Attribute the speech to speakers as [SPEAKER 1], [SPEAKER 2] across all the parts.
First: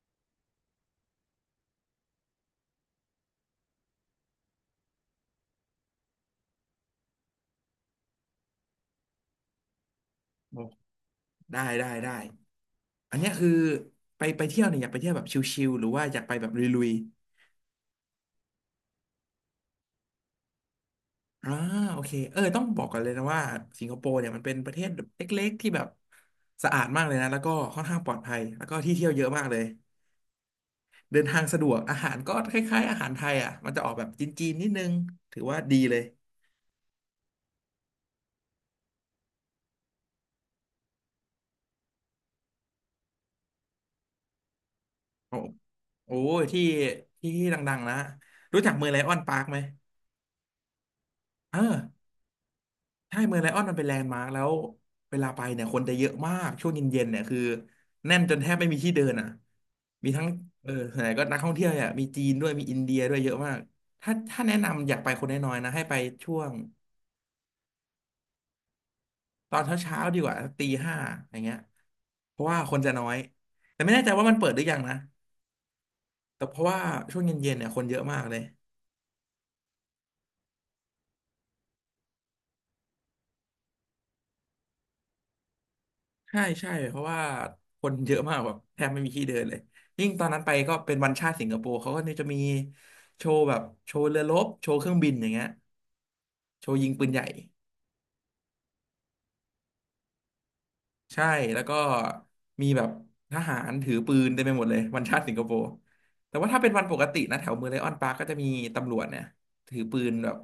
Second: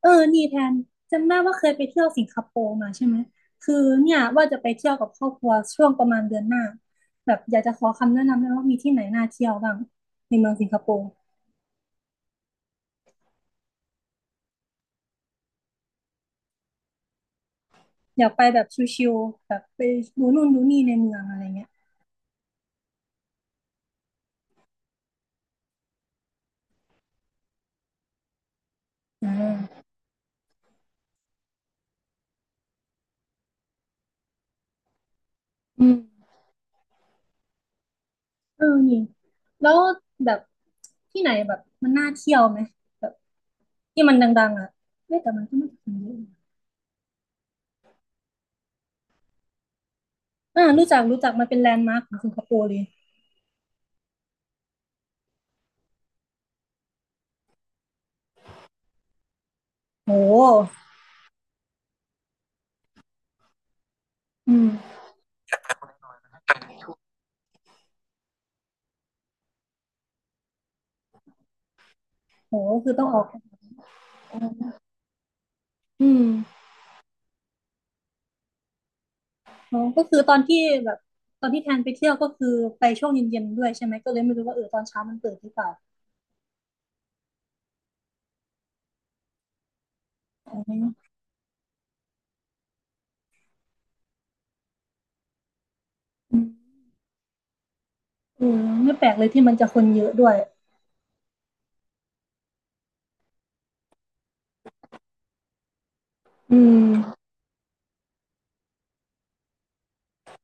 [SPEAKER 1] เออนี่แทนจำได้ว่าเคยไปเที่ยวสิงคโปร์มาใช่ไหมคือเนี่ยว่าจะไปเที่ยวกับครอบครัวช่วงประมาณเดือนหน้าแบบอยากจะขอคำแนะนำด้วยว่ามีที่ไหนน่าเที่ยวบ้างในเมือง
[SPEAKER 2] โอ้
[SPEAKER 1] สิงคโปร์
[SPEAKER 2] ได้ได้ได้อันเนี้ยคือไปเที่ยวเนี่ยอยากไปเที่ยวแบบชิลๆหรือว่าอยากไปแบบลุย
[SPEAKER 1] อยากไปแบบชิลๆแบบไปดูนู่นดูนี่ในเมืองอะไร
[SPEAKER 2] ๆ
[SPEAKER 1] เงี้ย
[SPEAKER 2] โอเคต้องบอกก่อนเลยนะว่าสิงคโปร์เนี่ยมันเป็นประเทศเล็กๆที่แบบสะอาดมากเลยนะแล้วก็ค่อนข้างปลอดภัยแล้วก็ที่เที่ยวเยอะ
[SPEAKER 1] อ่
[SPEAKER 2] มากเลย
[SPEAKER 1] า
[SPEAKER 2] เดินทางสะดวกอาหารก็คล้ายๆอาหารไทยอ่ะมันจะออกแบบจีนๆนิดนึงถือว่าดี
[SPEAKER 1] อื
[SPEAKER 2] เล
[SPEAKER 1] ม
[SPEAKER 2] ย
[SPEAKER 1] เออนี่แล้วแบบที่ไหนแบบมันน่าเที่ยวไหมแบบที่มันดังๆอ่ะเอ้แต่
[SPEAKER 2] โอ้
[SPEAKER 1] มันก็ไม่ถึงเย
[SPEAKER 2] โอ้
[SPEAKER 1] อะ
[SPEAKER 2] ยที่ดังๆนะรู้จักเมืองไลออนปาร์คไหม
[SPEAKER 1] อ่ารู้จักรู้จักมัน
[SPEAKER 2] เอ
[SPEAKER 1] เป็
[SPEAKER 2] อ
[SPEAKER 1] นแลนด์มาร์คของสิงคโปร์เลย
[SPEAKER 2] ใช่เมืองไลออนมันเป็นแลนด์มาร์คแล้วเวลาไปเนี่ยคนจะเยอะมากช่วงเย็นๆเนี่ยคือแน่นจนแทบไม่มีที่เดินอ่ะมีทั้งเอ
[SPEAKER 1] โห
[SPEAKER 2] อส่วนใหญ่ก็นักท่องเที่ยวเนี่ยมีจีนด้วยมีอินเดียด้วยเยอะมากถ้าแนะ
[SPEAKER 1] อืม
[SPEAKER 2] นำอยากไปคนน้อยๆนะให้ไปช่วงตอนเช้าๆดีกว่าตีห้าอย่างเงี้ยเพราะ
[SPEAKER 1] โห
[SPEAKER 2] ว่าคนจะ
[SPEAKER 1] คือ
[SPEAKER 2] น้
[SPEAKER 1] ต้อ
[SPEAKER 2] อ
[SPEAKER 1] ง
[SPEAKER 2] ย
[SPEAKER 1] ออก
[SPEAKER 2] แต่ไม่แน่ใจว่ามันเปิดหรือยังนะ
[SPEAKER 1] อื
[SPEAKER 2] แต่เพ
[SPEAKER 1] ม
[SPEAKER 2] ราะว่าช่วงเย็นๆเนี่ยคนเยอะมากเลย
[SPEAKER 1] อ๋อก็คือตอนที่แบบตอนที่แทนไปเที่ยวก็คือไปช่วงเย็นๆด้วยใช่ไหมก็เลยไม่รู้ว่าเออตอนเช้ามันเปิดหรือเปล่า
[SPEAKER 2] ใช่ใช่เพราะว่าคนเยอะมากแบบแทบไม่มีที่เดินเลยยิ่งตอนนั้นไป
[SPEAKER 1] อ๋
[SPEAKER 2] ก็
[SPEAKER 1] อ
[SPEAKER 2] เป็นวันชาติสิงคโปร์เขาก็เนี่ยจะมีโชว์แบบโชว์เรือรบโชว์เครื่องบินอย่างเงี้ย
[SPEAKER 1] อืม
[SPEAKER 2] โชว์ยิงปืนใหญ่
[SPEAKER 1] เออไม่แปลกเลยที่มันจะคนเยอะด้วย
[SPEAKER 2] ใช่แล้วก็มีแบบทหารถือปืนเต็มไปหมดเลยวันชาติสิงคโปร์แต่ว่าถ้า
[SPEAKER 1] อื
[SPEAKER 2] เป็นวัน
[SPEAKER 1] ม
[SPEAKER 2] ปกตินะแถวเมืองไลออนปาร์กก็จะมีตำรวจเนี่ยถือปืนแบบ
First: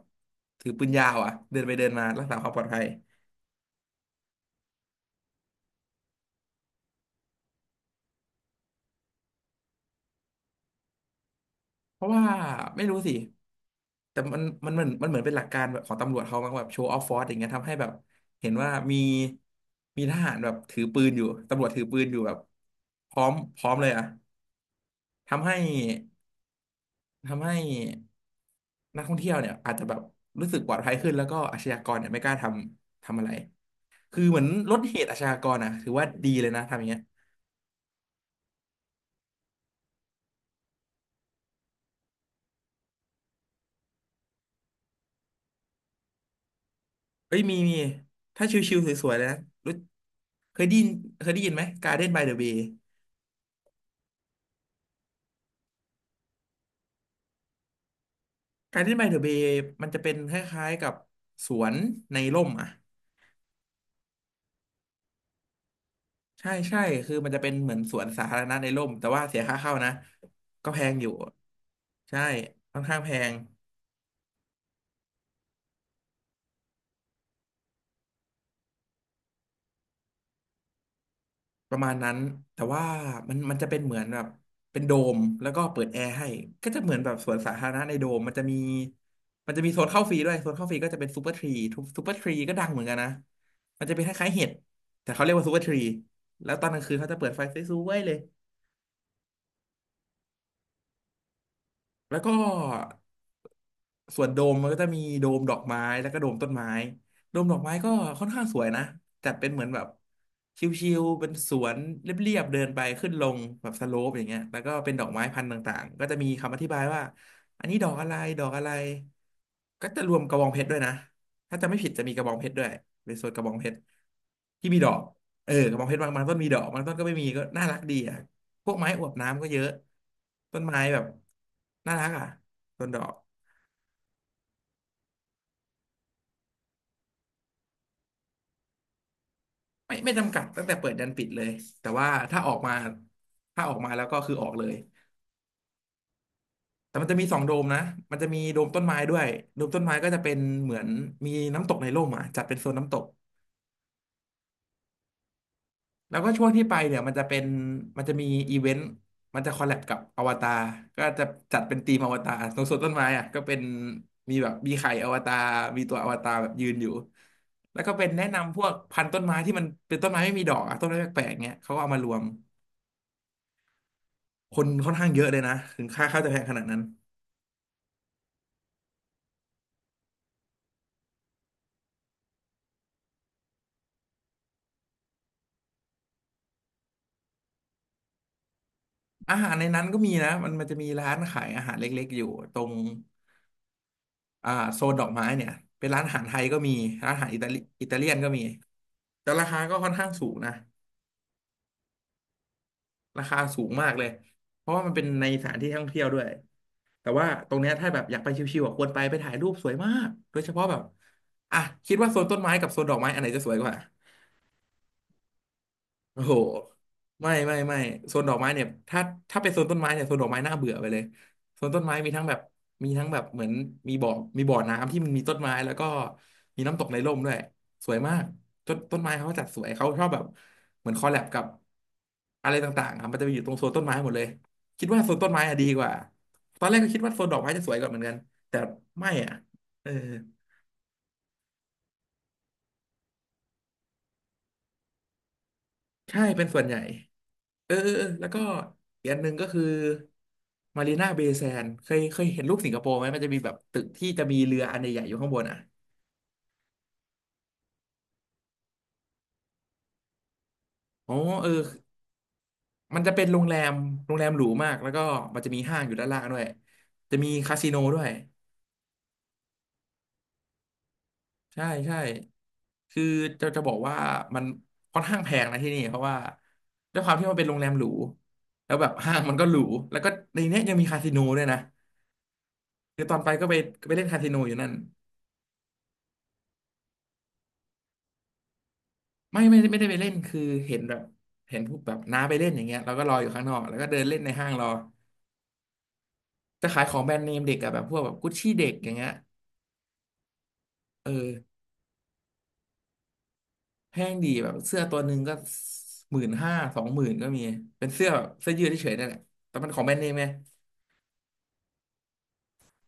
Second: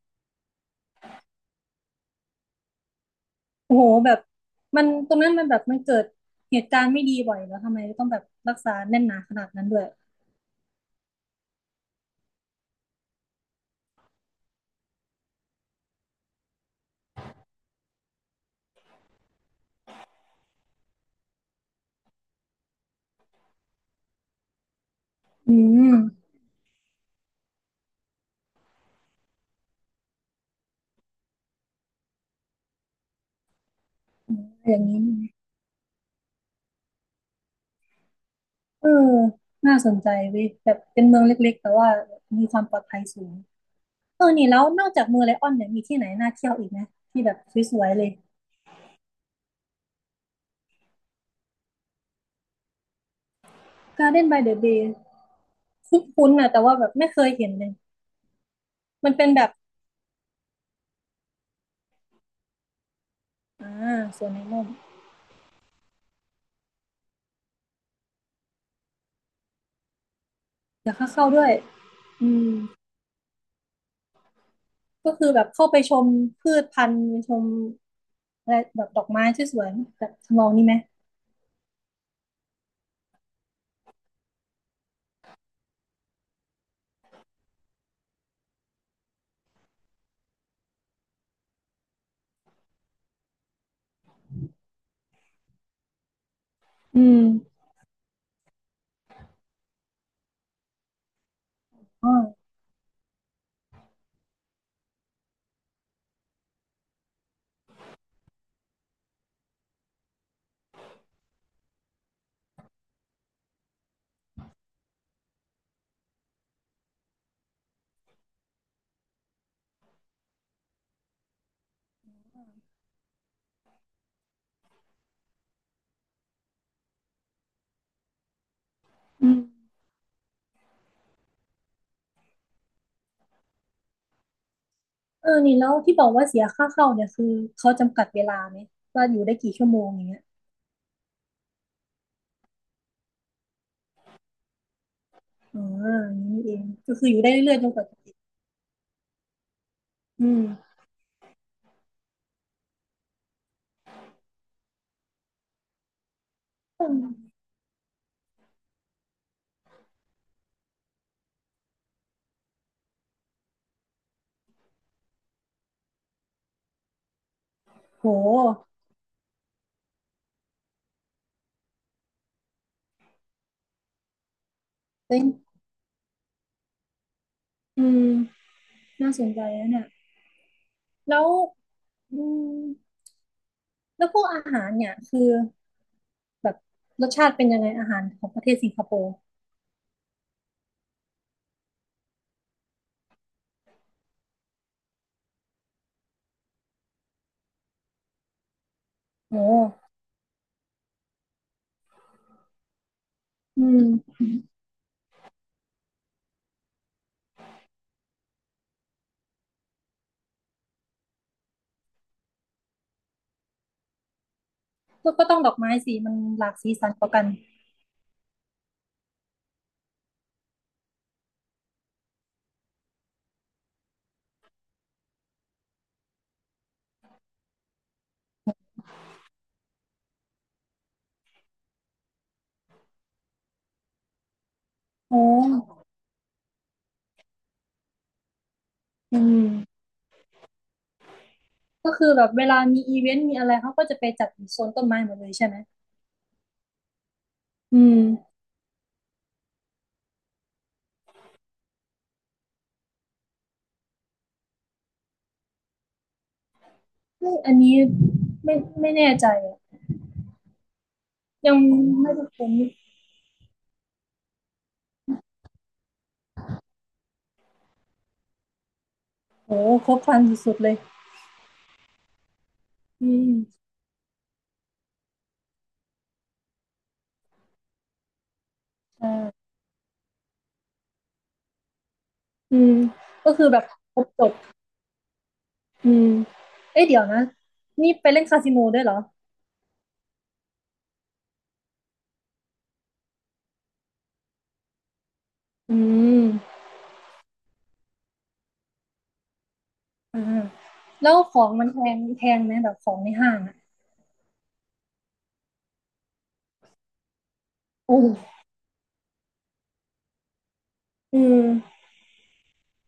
[SPEAKER 2] ถือปืนยาวอ่ะเดินไปเดินมารักษาความปลอดภัย
[SPEAKER 1] โอ้โหแบบมันตรงนั้นมันแบบมันเกิดเหตุการณ์ไม่ดีบ่อยแล้วทำไมต้องแบบรักษาแน่นหนาขนาดนั้นด้วย
[SPEAKER 2] เพราะว่าไม่รู้สิ แต่มันเหมือนเป็นหลักการแบบของตำรวจเขามั้งแบบโชว์ออฟฟอร์สอย่างเงี้ยทำให้แบบเห็นว่ามีทหารแบบถือปืนอยู่ตำรวจถือปืนอยู่แบบพร้อมเลยอะทำให้
[SPEAKER 1] อืม
[SPEAKER 2] ทำให้นักท่องเที่ยวเนี่ยอาจจะแบบรู้สึกปลอดภัยขึ้นแล้วก็อาชญากรเนี่ยไม่กล้าทำอะไรคือ
[SPEAKER 1] อ
[SPEAKER 2] เหมื
[SPEAKER 1] ม
[SPEAKER 2] อน
[SPEAKER 1] อ
[SPEAKER 2] ลด
[SPEAKER 1] ย่าง
[SPEAKER 2] เห
[SPEAKER 1] นี้
[SPEAKER 2] ตุอาชญากรอะถือว่าดีเลยนะทำอย่างเงี้ย
[SPEAKER 1] เออน่าสนใจเว้ยแบบเป็นเมืองเล็กๆแต่ว่ามีความปลอดภัยสูงเออนี่แล้วนอกจากเมืองไลออนเนี่ยมีที่ไหนน่าเที่ยวอีกไหมที่แบ
[SPEAKER 2] เอ้
[SPEAKER 1] บ
[SPEAKER 2] ยมี
[SPEAKER 1] ส
[SPEAKER 2] มี
[SPEAKER 1] วยๆเลย
[SPEAKER 2] ถ้าชิวๆสวยๆเลยนะรู้เคยได้ยินเคยได้ยินไหม Garden by the Bay
[SPEAKER 1] Garden by the Bay คุ้นๆนะแต่ว่าแบบไม่เคยเห็นเลย
[SPEAKER 2] การที่ไม
[SPEAKER 1] มัน
[SPEAKER 2] เดอะ
[SPEAKER 1] เป็
[SPEAKER 2] เบ
[SPEAKER 1] นแบ
[SPEAKER 2] ย์
[SPEAKER 1] บ
[SPEAKER 2] มันจะเป็นคล้ายๆกับสวนในร่มอ่ะ
[SPEAKER 1] อ่าสวนในร่ม
[SPEAKER 2] ใช่ใช่คือมันจะเป็นเหมือนสวนสาธารณะในร่มแต่ว่าเสียค่าเข้านะก็แพ
[SPEAKER 1] เดี๋ย
[SPEAKER 2] ง
[SPEAKER 1] ว
[SPEAKER 2] อ
[SPEAKER 1] ค่า
[SPEAKER 2] ยู่
[SPEAKER 1] เข้าด้วย
[SPEAKER 2] ใช่
[SPEAKER 1] อืม
[SPEAKER 2] ค่อนข้างแพง
[SPEAKER 1] ก็คือแบบเข้าไปชมพืชพันธุ์ชมอะไรแบบดอกไม้ที่สวนแบบทำนองนี้ไหม
[SPEAKER 2] ประมาณนั้นแต่ว่ามันจะเป็นเหมือนแบบเป็นโดมแล้วก็เปิดแอร์ให้ก็จะเหมือนแบบสวนสาธารณะในโดมมันจะมีโซนเข้าฟรีด้วยโซนเข้าฟรีก็จะเป็นซูเปอร์ทรีทุกซูเปอร์ทรีก็ดังเหมือนกันนะมันจะเป็นคล้ายๆเห็ดแต่เขาเรียกว่าซูเปอร์ทรีแล้วตอนกลางคืน
[SPEAKER 1] อื
[SPEAKER 2] เขาจะ
[SPEAKER 1] ม
[SPEAKER 2] เปิดไฟสวยๆเลย
[SPEAKER 1] อ๋
[SPEAKER 2] แล้วก็
[SPEAKER 1] อ
[SPEAKER 2] ส่วนโดมมันก็จะมีโดมดอกไม้แล้วก็โดมต้นไม้โดมดอกไม้ก็ค่อนข้างสวยนะจัดเป็นเหมือนแบบชิวๆเป็นสวนเรียบๆเดินไปขึ้นลงแบบสโลปอย่างเงี้ยแล้วก็เป็นดอกไม้พันธุ์ต่างๆก็จะมีคำอธิบายว่าอันนี้ดอกอะไรก็จะรวมกระบองเพชรด้วยนะถ้าจะไม่ผิดจะมีกระบองเพชรด้วยเป็นโซนกระบองเพชรที่มีดอกเออกระบองเพชรบางต้นมีดอกบางต้นก็ไม่มีก็น่ารักดีอ่ะ พวกไม้อวบ
[SPEAKER 1] อืม
[SPEAKER 2] น้ำก็เยอะต้นไม้แบบน่ารักอ่ะต้นดอก
[SPEAKER 1] เออนี่แล้วที่บอกว่าเสียค่าเข้าเนี่ยคือเขาจำกัดเวลาไหมว่าอยู่ได้กี่ชั่วโมง
[SPEAKER 2] ไม่
[SPEAKER 1] อย่าง
[SPEAKER 2] ไม่
[SPEAKER 1] เงี้ย
[SPEAKER 2] จำกัดตั้งแต่เปิดยันปิดเลยแต่ว่าถ้าออกมาแล้วก็คือออกเลย
[SPEAKER 1] อ๋ออย่างนี้นี่เองก็
[SPEAKER 2] แต่
[SPEAKER 1] คื
[SPEAKER 2] มัน
[SPEAKER 1] ออ
[SPEAKER 2] จะ
[SPEAKER 1] ยู่
[SPEAKER 2] มี
[SPEAKER 1] ได้
[SPEAKER 2] สองโด
[SPEAKER 1] เรื่อยๆ
[SPEAKER 2] ม
[SPEAKER 1] จนก
[SPEAKER 2] นะ
[SPEAKER 1] ว่าจะปิด
[SPEAKER 2] มันจะมีโดมต้นไม้ด้วยโดมต้นไม้ก็จะ
[SPEAKER 1] อื
[SPEAKER 2] เป็น
[SPEAKER 1] ม
[SPEAKER 2] เหมือนมีน้ำตกในร่มอ่ะจัดเป็นโซนน้ำตก แล้วก็ช่วงที่ไป
[SPEAKER 1] อื
[SPEAKER 2] เนี่ย
[SPEAKER 1] ม
[SPEAKER 2] มันจะมีอีเวนต์มันจะคอลแลบกับอวตารก็จะจัดเป็นทีมอวตารตรงสวนต้นไม้อ่ะก็เป็นมีแบบมีไข่อวตารมีตัวอวตารแบบยืนอยู่แล้วก็เป็น
[SPEAKER 1] โห
[SPEAKER 2] แนะนำพวกพันธุ์ต้นไม้ที่มันเป็นต้นไม้ไม่มีดอกอะต้นไม้แปลกๆเงี้ยเขาก็เอามารวมคนค่อนข้าง
[SPEAKER 1] เป็
[SPEAKER 2] เย
[SPEAKER 1] น
[SPEAKER 2] อะเลยนะถึงค่าข้าวจะแพงขนาดนั้น
[SPEAKER 1] อืมน่าสนใจนะเนี่ยแล้วอืม แล้วพวกอาหารเนี่ยคือแบบรสชาติเป็นยังไงอาหารของประเทศสิงคโปร์
[SPEAKER 2] อาหารในนั้นก็มีนะมันจะมีร้านขายอาหารเล็กๆอยู่ตรงอ่าโซนดอกไม้เนี่ยเป็นร้านอาหารไทยก็มีร้านอาหารอิตาลีอิตาเลียนก็มีแต่
[SPEAKER 1] โอ้
[SPEAKER 2] ราคาก็ค่อนข้างสูงนะ ราคาสู
[SPEAKER 1] อื
[SPEAKER 2] งมากเลย
[SPEAKER 1] ม
[SPEAKER 2] เพราะว่ามันเป็นในสถานที่ท่องเที่ยวด้วย แต่ว่าตรงเนี้ยถ้าแบบอยากไปชิวๆอ่ะควรไปถ่ายรูปสวยมากโดยเฉพาะแบบ อ่ะคิดว่าโซนต้นไม้กับโซนดอกไม้อันไหนจะสวยกว่า
[SPEAKER 1] ก็ก็ต้องดอกไม้สีมัน
[SPEAKER 2] โอ้โห
[SPEAKER 1] หลากสีสันกว่ากัน
[SPEAKER 2] ไม่ไม่ไม่โซนดอกไม้เนี่ยถ้าเป็นโซนต้นไม้เนี่ยโซนดอกไม้น่าเบื่อไปเลยโซนต้นไม้มีทั้งแบบเหมือนมีบ่อมีบ่อน้ำที่มันมีต้นไม้แล้วก็มีน้ำตกในร่มด้วยสวยมากต้นไม้เขาจัดสวยเขาชอบแบบเหมือนคอลแลบกับอะไรต่างๆอ่ะมันจะไปอยู่ตรงโซนต้นไม้หมดเลยคิดว่าโซน
[SPEAKER 1] โอ้
[SPEAKER 2] ต้นไม้อะดีกว่าตอนแรกก็คิดว่าโซนดอกไม้จะสวยกว่าเหมือนกันแต่ไม่
[SPEAKER 1] อื
[SPEAKER 2] อ่ะ
[SPEAKER 1] ม
[SPEAKER 2] เออ
[SPEAKER 1] ก็คือแบบเวลามีอีเวนต์มีอะไรเขาก็จะไปจัดอยู่โซนต้นไม้หมดเลยใช่ไหม
[SPEAKER 2] ใช่เป็นส่วนใหญ่ เออ
[SPEAKER 1] อื
[SPEAKER 2] เออ
[SPEAKER 1] ม
[SPEAKER 2] เออแล้วก็อีกอันหนึ่งก็คือมารีนาเบย์แซนเคยเห็นรูปสิงคโปร์ไหมมันจะมีแบบตึกที่จะมีเรืออันใหญ่ๆอยู่ข้างบนอ่ะ
[SPEAKER 1] เฮ้ยอันนี้ไม่ไม่แน่ใจอะ
[SPEAKER 2] อ๋อเออ
[SPEAKER 1] ยังไม่ได้ค้น
[SPEAKER 2] มันจะเป็นโรงแรมโรงแรมหรูมากแล้วก็มันจะมีห้างอยู่ด้านล่างด้วยจะมีคาสิโนด้วย
[SPEAKER 1] โอ้ครบครันสุดๆเลย
[SPEAKER 2] ใช่ใช่คือ
[SPEAKER 1] อื
[SPEAKER 2] จะ
[SPEAKER 1] ม
[SPEAKER 2] บอกว่ามันค่อนข้างแพงนะที่นี่เพราะว่าด้วยความที่มันเป็นโรงแรมหรูแล้วแบบห้างมันก็
[SPEAKER 1] ใช่
[SPEAKER 2] หรูแล้วก็ในเนี้ยยังมีคาสิโนด้วยนะ
[SPEAKER 1] อืม
[SPEAKER 2] คือตอนไป
[SPEAKER 1] ก็
[SPEAKER 2] ก็
[SPEAKER 1] คือ
[SPEAKER 2] ไป
[SPEAKER 1] แบบคร
[SPEAKER 2] เล่
[SPEAKER 1] บ
[SPEAKER 2] นคา
[SPEAKER 1] จ
[SPEAKER 2] สิ
[SPEAKER 1] บ
[SPEAKER 2] โนอยู่นั่น
[SPEAKER 1] อืมเอ้ยเดี๋ยวนะนี่ไปเล่นคาสิโนด้วยเหรอ
[SPEAKER 2] ไม่ไม่ไม่ได้ไปเล่นคือเห็นแบบเห็นพวกแบบน้าไปเล่นอย่างเงี้ยเราก็รออยู่ข้างนอกแล้วก็เดินเล่นในห้างรอ
[SPEAKER 1] อืม
[SPEAKER 2] จะขายของแบรนด์เนมเด็กอะแบบพวกแบบกุชชี่เด็กอย่างเงี้ย
[SPEAKER 1] อ่า
[SPEAKER 2] เอ
[SPEAKER 1] แล้ว
[SPEAKER 2] อ
[SPEAKER 1] ของมันแพงแพงไหมแบบของในห้างอ่ะ
[SPEAKER 2] แพงดีแบบเสื้อตัวหนึ่งก็15,000 20,000ก็มีเป็น
[SPEAKER 1] โอื
[SPEAKER 2] เสื้อ
[SPEAKER 1] ม
[SPEAKER 2] แบบเสื้อยืดเฉยๆนั่นแหละแต่มันของแบรนด์เนมไง
[SPEAKER 1] อืม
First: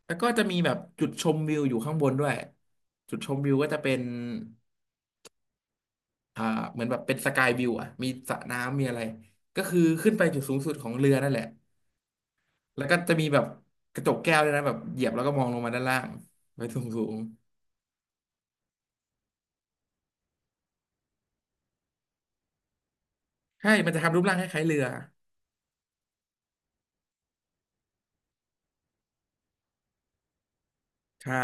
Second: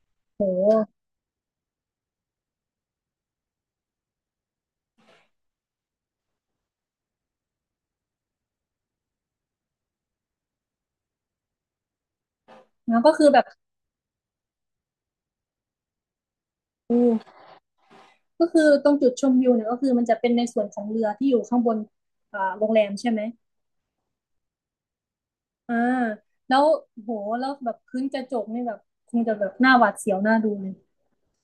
[SPEAKER 2] แล้วก็จะมีแบบ
[SPEAKER 1] โห
[SPEAKER 2] จุดชมวิวอยู่ข้างบนด้วยจุดชมวิวก็จะเป็นอ่าเหมือนแบบเป็นสกายวิวอะมีสระน้ำมีอะไรก็คือขึ้นไปจุดสูงสุดของเรือนั่นแหละ แล้วก็
[SPEAKER 1] แล้วก็
[SPEAKER 2] จะมี
[SPEAKER 1] คือ
[SPEAKER 2] แบ
[SPEAKER 1] แบ
[SPEAKER 2] บ
[SPEAKER 1] บ
[SPEAKER 2] กระจกแก้วด้วยนะแบบเหยียบแล้วก็มองลงมาด้านล่างไปสูง
[SPEAKER 1] อื
[SPEAKER 2] สูง
[SPEAKER 1] มก็คือตรงจุดชมวิวเนี่ยก็คือมันจะเป็นในส่วนของเรือที่อยู่ข้างบนอ่าโรงแรมใช่ไหม
[SPEAKER 2] ใช่มันจะทำรูปร่างคล้ายๆเรือ
[SPEAKER 1] อ่าแล้วโหแล้วแบบพื้นกระจกนี่แบบคงจะแบบหน้าหวาดเสียวหน้าดูเลย
[SPEAKER 2] ใช่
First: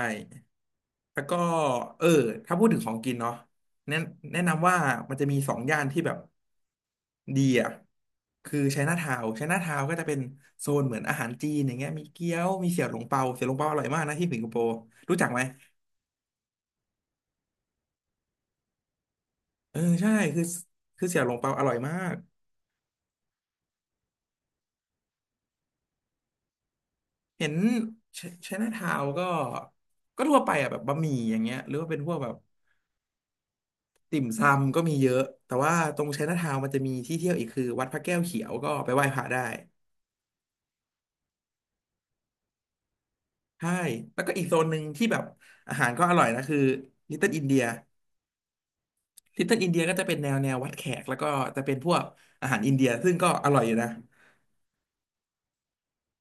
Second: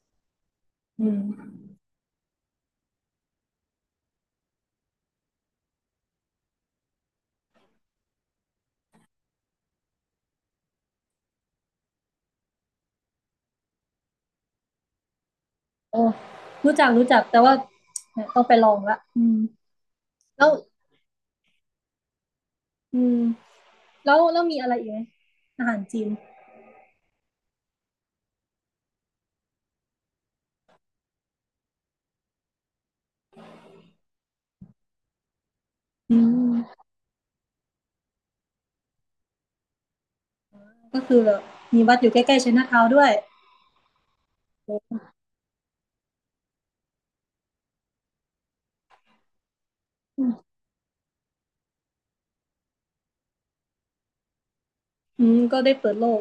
[SPEAKER 1] อืม
[SPEAKER 2] แล้วก็เออถ้าพูดถึงของกินเนาะแนะแนะนำว่ามันจะมีสองย่านที่แบบดีอ่ะคือไชน่าทาวน์ไชน่าทาวน์ก็จะเป็นโซนเหมือนอาหารจีนอย่างเงี้ยมีเกี๊ยวมีเสี่ยวหลงเปาเสี่ยวหลงเปาอร่อยมากนะที่สิงคโปร์รู้จักไหม
[SPEAKER 1] โอ้รู้จักรู้จักแต่ว่าเนี่ยต้องไปลองละ
[SPEAKER 2] เออใช่คือ
[SPEAKER 1] แล้ว
[SPEAKER 2] คือเสี่ยวหลงเปาอร่อยมาก
[SPEAKER 1] อืมแล้วแล้วมีอะไรอีกไหมอาหารจีน
[SPEAKER 2] เห็นไชน่าทาวน์ก็ทั่วไปอ่ะแบบบะหมี่อย่างเงี้ยหรือว่าเป็นพวกแบบ ติ่มซำก็มีเยอะแต่ว่าตรง
[SPEAKER 1] อื
[SPEAKER 2] ไชน่าทาวน์มันจะ
[SPEAKER 1] ม
[SPEAKER 2] มีที่เที่ยวอีกคือวัดพระแก้วเขียวก็ไปไหว้พระได้
[SPEAKER 1] ก็คือแบบมีวัดอยู่ใกล้ๆไชน่าทาวน์ด้วย
[SPEAKER 2] ใช่แล้วก็อีกโซนหนึ่งที่แบบอาหารก็อร่อยนะคือลิตเติ้ลอินเดียลิตเติ้ลอินเดียก็จะเป็นแนววัดแขกแล้วก็จะเป็นพวกอาหารอินเดียซึ่งก็อร่อยอยู่นะ
[SPEAKER 1] ก็ได้เปิดโลก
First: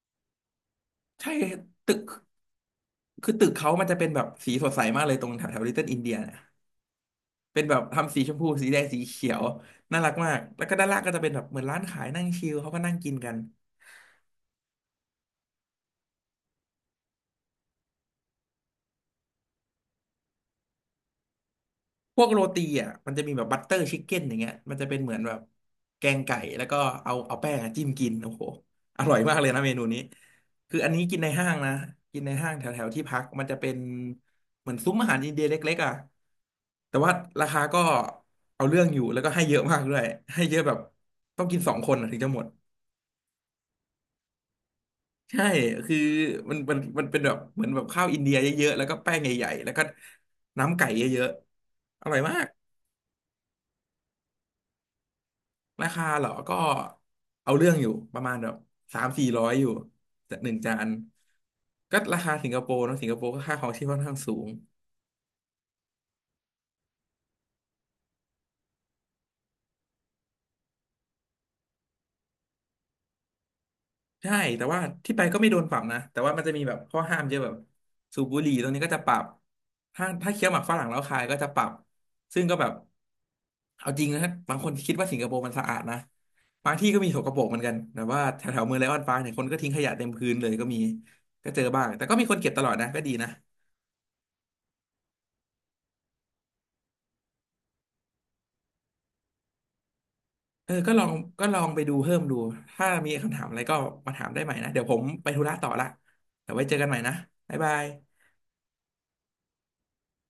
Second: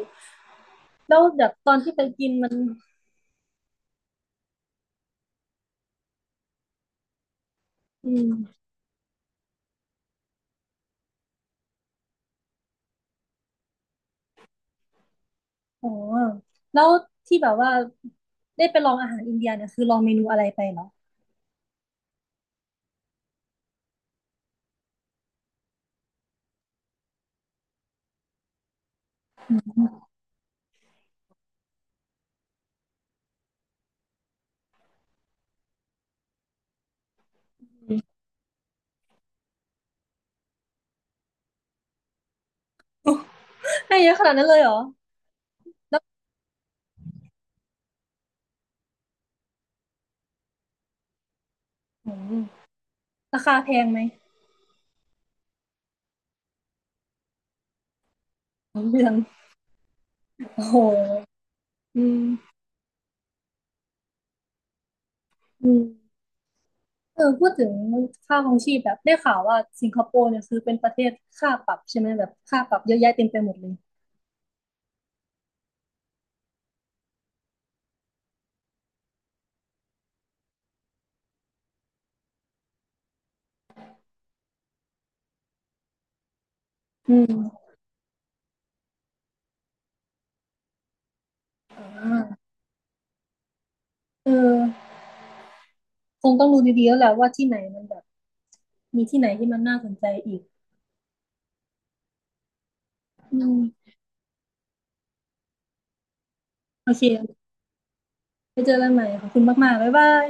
[SPEAKER 1] แล้ว
[SPEAKER 2] ใช่
[SPEAKER 1] แบบตอน
[SPEAKER 2] ตึ
[SPEAKER 1] ที่ไป
[SPEAKER 2] ก
[SPEAKER 1] กินมัน
[SPEAKER 2] คือตึกเขามันจะเป็นแบบสีสดใสมากเลยตรงแถวแถวลิตเติ้ลอินเดียเนี่ยเป็นแบบ
[SPEAKER 1] อื
[SPEAKER 2] ทำสีชมพู
[SPEAKER 1] ม
[SPEAKER 2] สีแดงสีเขียวน่ารักมากแล้วก็ด้านล่างก็จะเป็นแบบเหมือนร้านขายนั่งชิลเขาก็นั่งกินกัน
[SPEAKER 1] อ๋อแล้วที่แบบว่าได้ไปลองอาหารอินเดียเนี่ยคือลองเมนูอะไรไปเหรอ
[SPEAKER 2] พวกโรตีอ่ะมันจะมีแบบบัตเตอร์ชิคเก้นอย่างเงี้ยมันจะเป็นเหมือนแบบแกงไก่แล้วก็เอาแป้งอะจิ้มกินโอ้โหอร่อยมากเลยนะเมนูนี้คืออันนี้กินในห้างนะกินในห้างแถวแถวที่พักมันจะเป็นเหมือนซุ้มอาหารอินเดียเล็กๆอ่ะแต่ว่าราคาก็เอาเรื่องอยู่แล้วก็ให้เยอะมากด้วยให้เยอะแบบต้องกินสองคนอะถึงจะหมด
[SPEAKER 1] ให้เยอะขนาดนั้นเลยเหรอ
[SPEAKER 2] ใช่คือ
[SPEAKER 1] แล้ว
[SPEAKER 2] มันเป็นแบบเหมือนแบบข้าวอินเดียเยอะๆแล้วก็แป้งใหญ่ๆแล้วก็น้ำไก่เยอะๆอ
[SPEAKER 1] อื
[SPEAKER 2] ร่อยมา
[SPEAKER 1] ม
[SPEAKER 2] ก
[SPEAKER 1] ราคาแพงไหม
[SPEAKER 2] ราคาเหรอ ก็เอาเรื่องอยู่ประมาณแบบ
[SPEAKER 1] สอง
[SPEAKER 2] สา
[SPEAKER 1] เดื
[SPEAKER 2] ม
[SPEAKER 1] อน
[SPEAKER 2] สี่ร้อยอยู่จากหนึ่ง
[SPEAKER 1] โอ้
[SPEAKER 2] จา
[SPEAKER 1] โห
[SPEAKER 2] นก็
[SPEAKER 1] อื
[SPEAKER 2] ราคาสิง
[SPEAKER 1] ม
[SPEAKER 2] คโปร์เนอะสิงคโปร์ก็ค่าครองชีพค่อนข้างสูง
[SPEAKER 1] อืมเออพูดถึงค่าครองชีพแบบได้ข่าวว่าสิงคโปร์เนี่ยคือเป็นประเทศค่าปรับใช่ไหมแบบค่าปรับเยอะแยะเต็มไปหมดเลย
[SPEAKER 2] ใช่แต่ว่าที่ไปก็ไม่โดนปรับนะแต่ว่ามันจะมีแบบข้อห้ามเยอะแบบสูบบุหรี่ตรงนี้ก็จะปรับถ้าเคี้ยวหมากฝรั่งแล้วคายก็จะปรับซึ่งก็แบบเอาจริงนะบางคนคิดว่าสิงคโปร์มันสะอาดนะบางที่ก็มี
[SPEAKER 1] อื
[SPEAKER 2] สก
[SPEAKER 1] ม
[SPEAKER 2] ปรกเหมือนกันแต่ว่าแถวแถวเมืองไลออนปาร์คเนี่ยคนก็ทิ้งขยะเต็มพื้นเลยก็มีก็เจอ
[SPEAKER 1] อ
[SPEAKER 2] บ้างแต่ก็มีคน
[SPEAKER 1] ่า
[SPEAKER 2] เก็บตลอดนะก็ดีนะ
[SPEAKER 1] เออคงต้องดูดีๆแล้วแหละว่าที่ไหนมันแบบมีที่ไหนที่มันน่าสนใจอีก
[SPEAKER 2] เออก็ลองก็ลองไปดูเพิ่มดูถ้ามีคำถาม
[SPEAKER 1] อื
[SPEAKER 2] อะไรก็
[SPEAKER 1] ม
[SPEAKER 2] มาถามได้ใหม่นะเดี๋ยวผมไปธุระต่อละเดี๋ยวไว้เจอกัน
[SPEAKER 1] โอ
[SPEAKER 2] ใหม่
[SPEAKER 1] เค
[SPEAKER 2] นะบ๊ายบาย
[SPEAKER 1] ไว้เจอกันใหม่ ขอบคุณมากๆบ๊ายบาย